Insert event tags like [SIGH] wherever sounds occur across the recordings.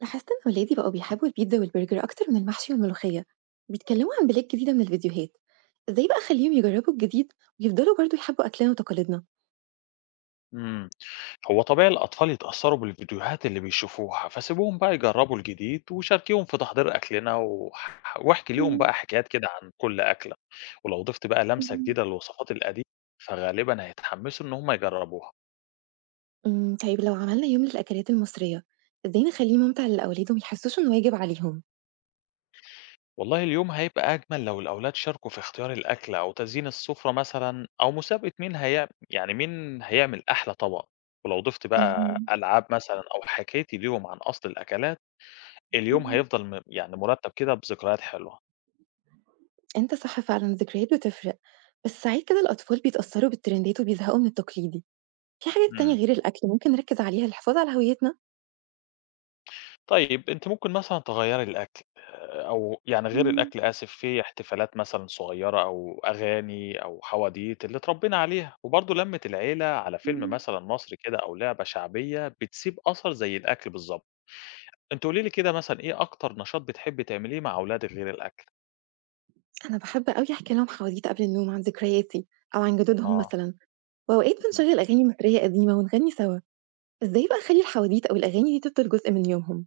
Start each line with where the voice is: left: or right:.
right: لاحظت إن ولادي بقوا بيحبوا البيتزا والبرجر أكتر من المحشي والملوخية. بيتكلموا عن بلاد جديدة من الفيديوهات. إزاي بقى أخليهم يجربوا الجديد ويفضلوا برضو يحبوا أكلنا وتقاليدنا؟
left: امم هو طبيعي الأطفال يتأثروا بالفيديوهات اللي بيشوفوها فسيبوهم بقى يجربوا الجديد وشاركيهم في تحضير أكلنا واحكي ليهم
right: مم.
left: بقى حكايات كده عن كل أكلة. ولو ضفت بقى لمسة جديدة للوصفات القديمة فغالبا هيتحمسوا إن هم يجربوها.
right: أمم، طيب لو عملنا يوم للأكلات المصرية، إزاي نخليه ممتع للأولاد وما يحسوش إنه واجب عليهم؟
left: والله اليوم هيبقى أجمل لو الأولاد شاركوا في اختيار الأكل أو تزيين السفرة مثلا أو مسابقة مين هي يعني مين هيعمل أحلى طبق، ولو ضفت بقى
right: أمم.
left: ألعاب مثلا أو حكايتي ليهم عن أصل الأكلات. اليوم
right: مم.
left: هيفضل يعني مرتب كده بذكريات حلوة.
right: أنت صح فعلا، الذكريات بتفرق، بس ساعات كده الأطفال بيتأثروا بالترندات وبيزهقوا من التقليدي. في حاجات تانية
left: إمم.
right: غير الأكل ممكن نركز عليها للحفاظ على هويتنا؟
left: طيب أنتِ ممكن مثلًا تغيّري الأكل أو يعني غير الأكل، آسف، في احتفالات مثلًا صغيّرة أو أغاني أو حواديت اللي اتربّينا عليها، وبرضه لَمّة العيلة على فيلم
right: مم.
left: مثلًا مصري كده أو لعبة شعبية بتسيب أثر زي الأكل بالضبط. أنتِ قولي لي كده مثلًا إيه أكتر نشاط بتحبّي تعمليه مع أولادِك غير الأكل؟
right: أنا باحب أوي أحكي لهم حواديت قبل النوم عن ذكرياتي أو عن جدودهم
left: آه.
right: مثلًا، وأوقات
left: اهم.
right: بنشغّل أغاني مصرية قديمة ونغني سوا. إزاي بقى أخلّي الحواديت أو الأغاني دي تفضل جزء من يومهم؟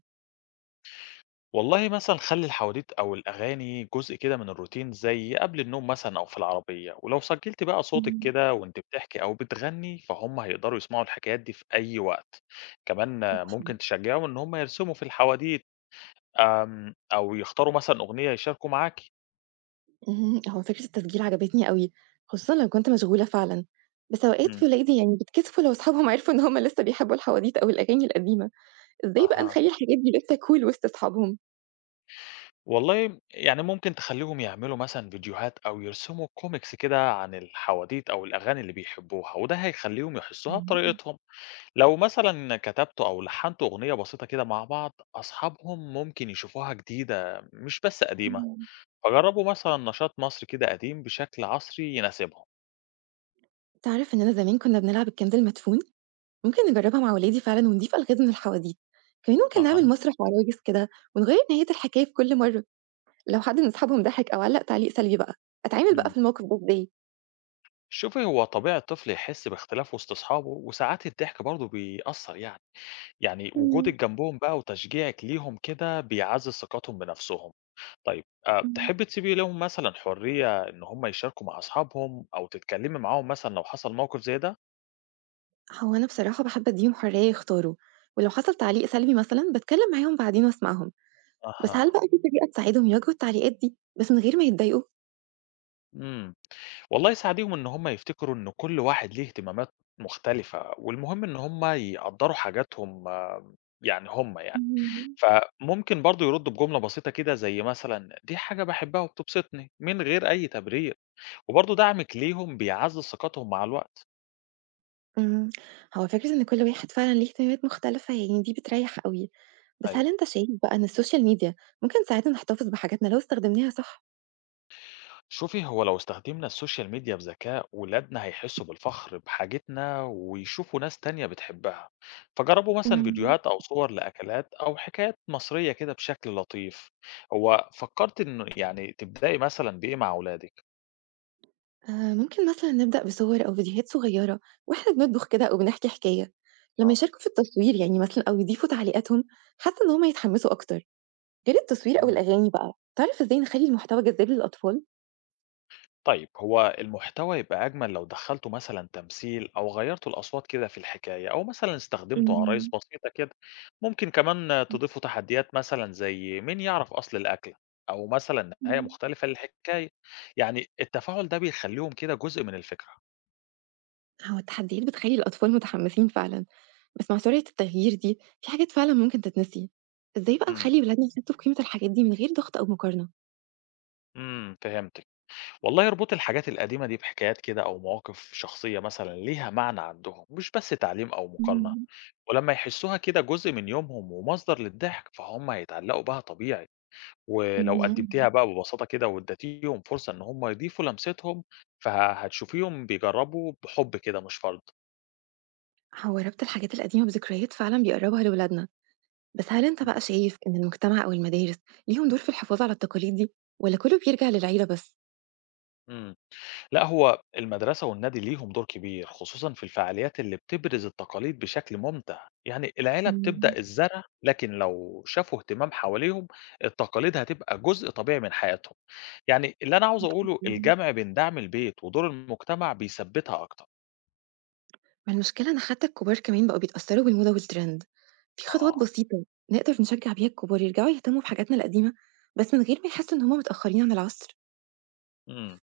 left: والله مثلًا خلّي الحواديت أو الأغاني جزء كده من الروتين زي قبل النوم مثلًا أو في العربية، ولو سجّلتِ بقى صوتِك
right: إمم.
left: كده وأنتِ بتحكي أو بتغني، فهُم هيقدروا يسمعوا الحكايات دي في أي وقت. كمان
right: أوكي.
left: ممكن تشجّعيهم إن هُم يرسموا في الحواديت، أو يختاروا مثلًا أغنية يشاركوا معاكِ.
right: اهم، هو فكرة التسجيل عجبتني أوي، خصوصًا لو كنت مشغولة فعلًا، بس أوقات في
left: إمم.
right: ولادي يعني بيتكسفوا لو أصحابهم عرفوا إن هم لسه بيحبوا الحواديت أو الأغاني القديمة. إزاي بقى
left: أها.
right: نخلّي الحاجات دي لسه cool وسط أصحابهم؟
left: والله يعني ممكن تخلّيهم يعملوا مثلًا فيديوهات أو يرسموا كوميكس كده عن الحواديت أو الأغاني اللي بيحبوها، وده هيخلّيهم يحسّوها
right: إمم.
left: بطريقتهم. لو مثلًا كتبت أو لحّنت أغنية بسيطة كده مع بعض، أصحابهم ممكن يشوفوها جديدة مش بس قديمة،
right: إمم.
left: فجربوا مثلًا نشاط مصري كده قديم بشكل عصري يناسبهم.
right: تعرف إننا زمان كنا بنلعب الكنز المدفون؟ ممكن نجربها مع ولادي فعلًا ونضيف ألغاز من الحواديت، كمان ممكن نعمل
left: أها.
right: مسرح وعرايس كده ونغيّر نهاية الحكاية في كل مرة. لو حد من أصحابهم ضحك أو علّق تعليق سلبي بقى، أتعامل بقى
left: إمم.
right: في الموقف ده إزاي؟
left: شوفي، هو طبيعي الطفل يحس باختلاف وسط أصحابه، وساعات الضحك برضه بيأثّر يعني، يعني
right: إمم.
left: وجودِك جنبهم بقى وتشجيعِك ليهم كده بيعزّز ثقتهم بنفسهم. طيب
right: إمم.
left: تحبي تسيبي لهم مثلًا حرية إن هم يشاركوا مع أصحابهم أو تتكلمي معاهم مثلًا لو حصل موقف زي ده؟
right: هو أنا بصراحة باحب أدّيهم حرية يختاروا، ولو حصل تعليق سلبي مثلًا باتكلم معاهم بعدين وأسمعهم. بس هل
left: أها.
right: بقى في طريقة تساعدهم يواجهوا التعليقات دي بس من غير ما يتضايقوا؟
left: إمم. والله ساعديهم إن هم يفتكروا إن كل واحد ليه اهتمامات مختلفة، والمهم إن هم يقدّروا حاجاتهم. آه، يعني هم يعني.
right: إمم.
left: فممكن برضه يردّوا بجملة بسيطة كده زي مثلًا دي حاجة باحبها وبتبسطني، من غير أي تبرير، وبرضه دعمِك ليهم بيعزّز ثقتهم مع الوقت.
right: إمم، هو فكرة إن كل واحد فعلًا ليه اهتمامات مختلفة يعني دي بتريّح أوي، بس هل
left: أيوه.
right: أنت شايف بقى إن السوشيال ميديا ممكن تساعدنا نحتفظ بحاجاتنا لو استخدمناها صح؟
left: شوفي، هو لو استخدمنا السوشيال ميديا بذكاء، ولادنا هيحسوا بالفخر بحاجتنا ويشوفوا ناس تانية بتحبها، فجربوا مثلا
right: مم.
left: فيديوهات أو صور لأكلات أو حكايات مصرية كده بشكل لطيف. هو فكرت إنه يعني تبدأي مثلا بإيه مع أولادك؟
right: آه، ممكن مثلا نبدأ بصور أو فيديوهات صغيرة وإحنا بنطبخ كده أو بنحكي حكاية. لما يشاركوا في التصوير يعني مثلا أو يضيفوا تعليقاتهم، حاسة إن هما يتحمسوا أكتر. غير التصوير أو
left: اه.
right: الأغاني بقى تعرف إزاي نخلي المحتوى جذاب للأطفال؟
left: طيب، هو المحتوى يبقى أجمل لو دخلته مثلا تمثيل أو غيرته الأصوات كده في الحكاية، أو مثلا استخدمته عرايس
right: مم.
left: بسيطة كده. ممكن كمان تضيفوا تحديات مثلا زي مين يعرف أصل الأكلة، أو مثلا نهاية
right: مم.
left: مختلفة للحكاية. يعني التفاعل ده بيخليهم كده جزء من الفكرة.
right: هو التحديات بتخلي الأطفال متحمسين فعلا، بس مع سرعة التغيير دي في حاجات فعلا ممكن تتنسي. إزاي بقى
left: امم
right: نخلي ولادنا يحسوا بقيمة الحاجات دي من غير ضغط أو مقارنة؟
left: فهمتك. والله، يربط الحاجات القديمة دي بحكايات كده أو مواقف شخصية مثلا ليها معنى عندهم، مش بس تعليم أو مقارنة. ولما يحسوها كده جزء من يومهم ومصدر للضحك فهم هيتعلقوا بها طبيعي. ولو
right: اهم.
left: قدمتيها بقى ببساطة كده واديتيهم فرصة إن هم يضيفوا لمستهم، فهتشوفيهم بيجربوا بحب كده مش فرض.
right: هو ربط الحاجات القديمة بذكريات فعلًا بيقرّبها لولادنا، بس هل أنت بقى
left: إمم.
right: شايف إن المجتمع أو المدارس ليهم دور في الحفاظ على التقاليد دي والّا كُلّه بيرجع للعيلة بس؟
left: إمم. لأ، هو المدرسة والنادي ليهم دور كبير، خصوصًا في الفعاليات اللي بتبرز التقاليد بشكل ممتع، يعني العيلة
right: إمم.
left: بتبدأ الزرع، لكن لو شافوا اهتمام حواليهم التقاليد هتبقى جزء طبيعي من حياتهم. يعني اللي أنا عاوز أقوله،
right: إمم.
left: الجمع بين دعم البيت ودور المجتمع بيثبّتها أكتر.
right: ما المشكلة إن حتى الكبار كمان بقوا بيتأثّروا بالموضة والtrend. في خطوات
left: آه.
right: بسيطة نقدر نشجّع بيها الكبار يرجعوا يهتموا بحاجاتنا القديمة، بس من غير ما يحسّوا إن هم متأخّرين عن العصر؟
left: إمم.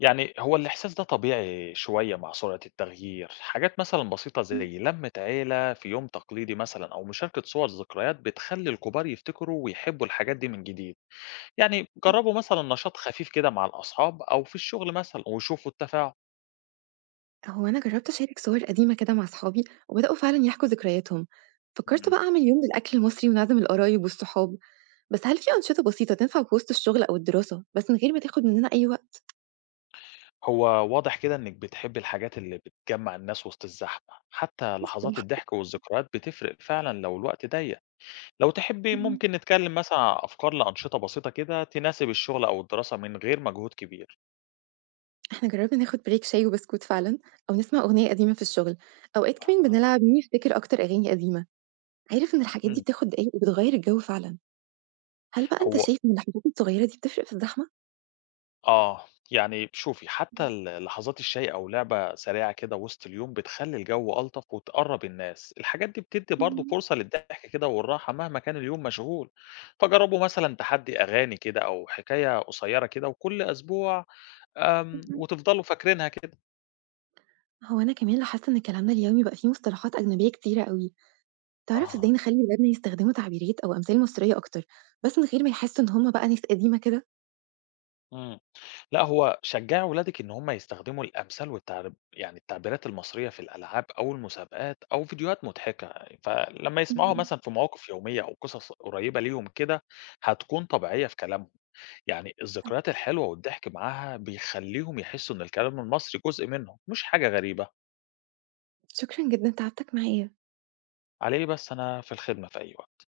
left: يعني هو الإحساس ده طبيعي شوية مع سرعة التغيير، حاجات مثلًا بسيطة
right: إمم.
left: زي لمة عيلة في يوم تقليدي مثلًا أو مشاركة صور ذكريات بتخلي الكبار يفتكروا ويحبوا الحاجات دي من جديد. يعني
right: إمم.
left: جربوا مثلًا نشاط خفيف كده مع الأصحاب أو في الشغل مثلًا وشوفوا التفاعل.
right: هو أنا جرّبت أشارك صور قديمة كده مع صحابي وبدأوا فعلًا يحكوا ذكرياتهم، فكّرت
left: مم.
right: بقى أعمل يوم للأكل المصري ونعزم القرايب والصحاب. بس هل في أنشطة بسيطة تنفع في وسط الشغل أو الدراسة بس من غير ما تاخد مننا أي وقت؟
left: هو واضح كده إنِك بتحبي الحاجات اللي بتجمع الناس وسط الزحمة، حتى
right: [LAUGHS]
left: لحظات
right: صح.
left: الضحك والذكريات بتفرق فعلًا لو الوقت ضيق. لو تحبي
right: مم.
left: ممكن نتكلم مثلًا عن أفكار لأنشطة بسيطة كده تناسب الشغل أو الدراسة من غير مجهود كبير.
right: إحنا جربنا ناخد بريك شاي وبسكوت فعلا أو نسمع أغنية قديمة في الشغل. أوقات كمان
left: أها.
right: بنلعب مين يفتكر أكتر أغاني قديمة. عارف إن الحاجات دي
left: إمم،
right: بتاخد دقايق وبتغير الجو فعلا. هل بقى أنت
left: هو
right: شايف إن الحاجات الصغيرة دي بتفرق في الزحمة؟
left: آه، يعني شوفي، حتى
right: مم.
left: لحظات الشاي أو لعبة سريعة كده وسط اليوم بتخلّي الجو ألطف وتقرّب الناس، الحاجات دي بتدّي برضه
right: مم.
left: فرصة للضحك كده والراحة مهما كان اليوم مشغول. فجرّبوا مثلًا تحدي أغاني كده أو حكاية قصيرة كده وكل أسبوع، وتفضلوا فاكرينها كده.
right: هو أنا كمان لاحظت إن كلامنا اليومي بقى فيه مصطلحات أجنبية كتيرة قوي. تعرف إزاي
left: أها.
right: نخلي ولادنا يستخدموا تعبيرات أو أمثال مصرية أكتر بس من غير ما يحسوا إن هما بقى ناس قديمة كده؟
left: إمم. لأ، هو شجّعي ولادِك إن هم يستخدموا الأمثال يعني التعبيرات المصرية في الألعاب أو المسابقات أو فيديوهات مضحكة، يعني فلمّا يسمعوها
right: مم.
left: مثلًا في مواقف يومية أو قصص قريّبة ليهم كده، هتكون طبيعية في كلامهم. يعني الذكريات الحلوة والضحك معاها بيخلّيهم يحسّوا إن الكلام المصري جزء منهم، مش حاجة غريبة.
right: شكرا جدا تعبتك معايا.
left: على إيه بس، أنا في الخدمة في أي وقت.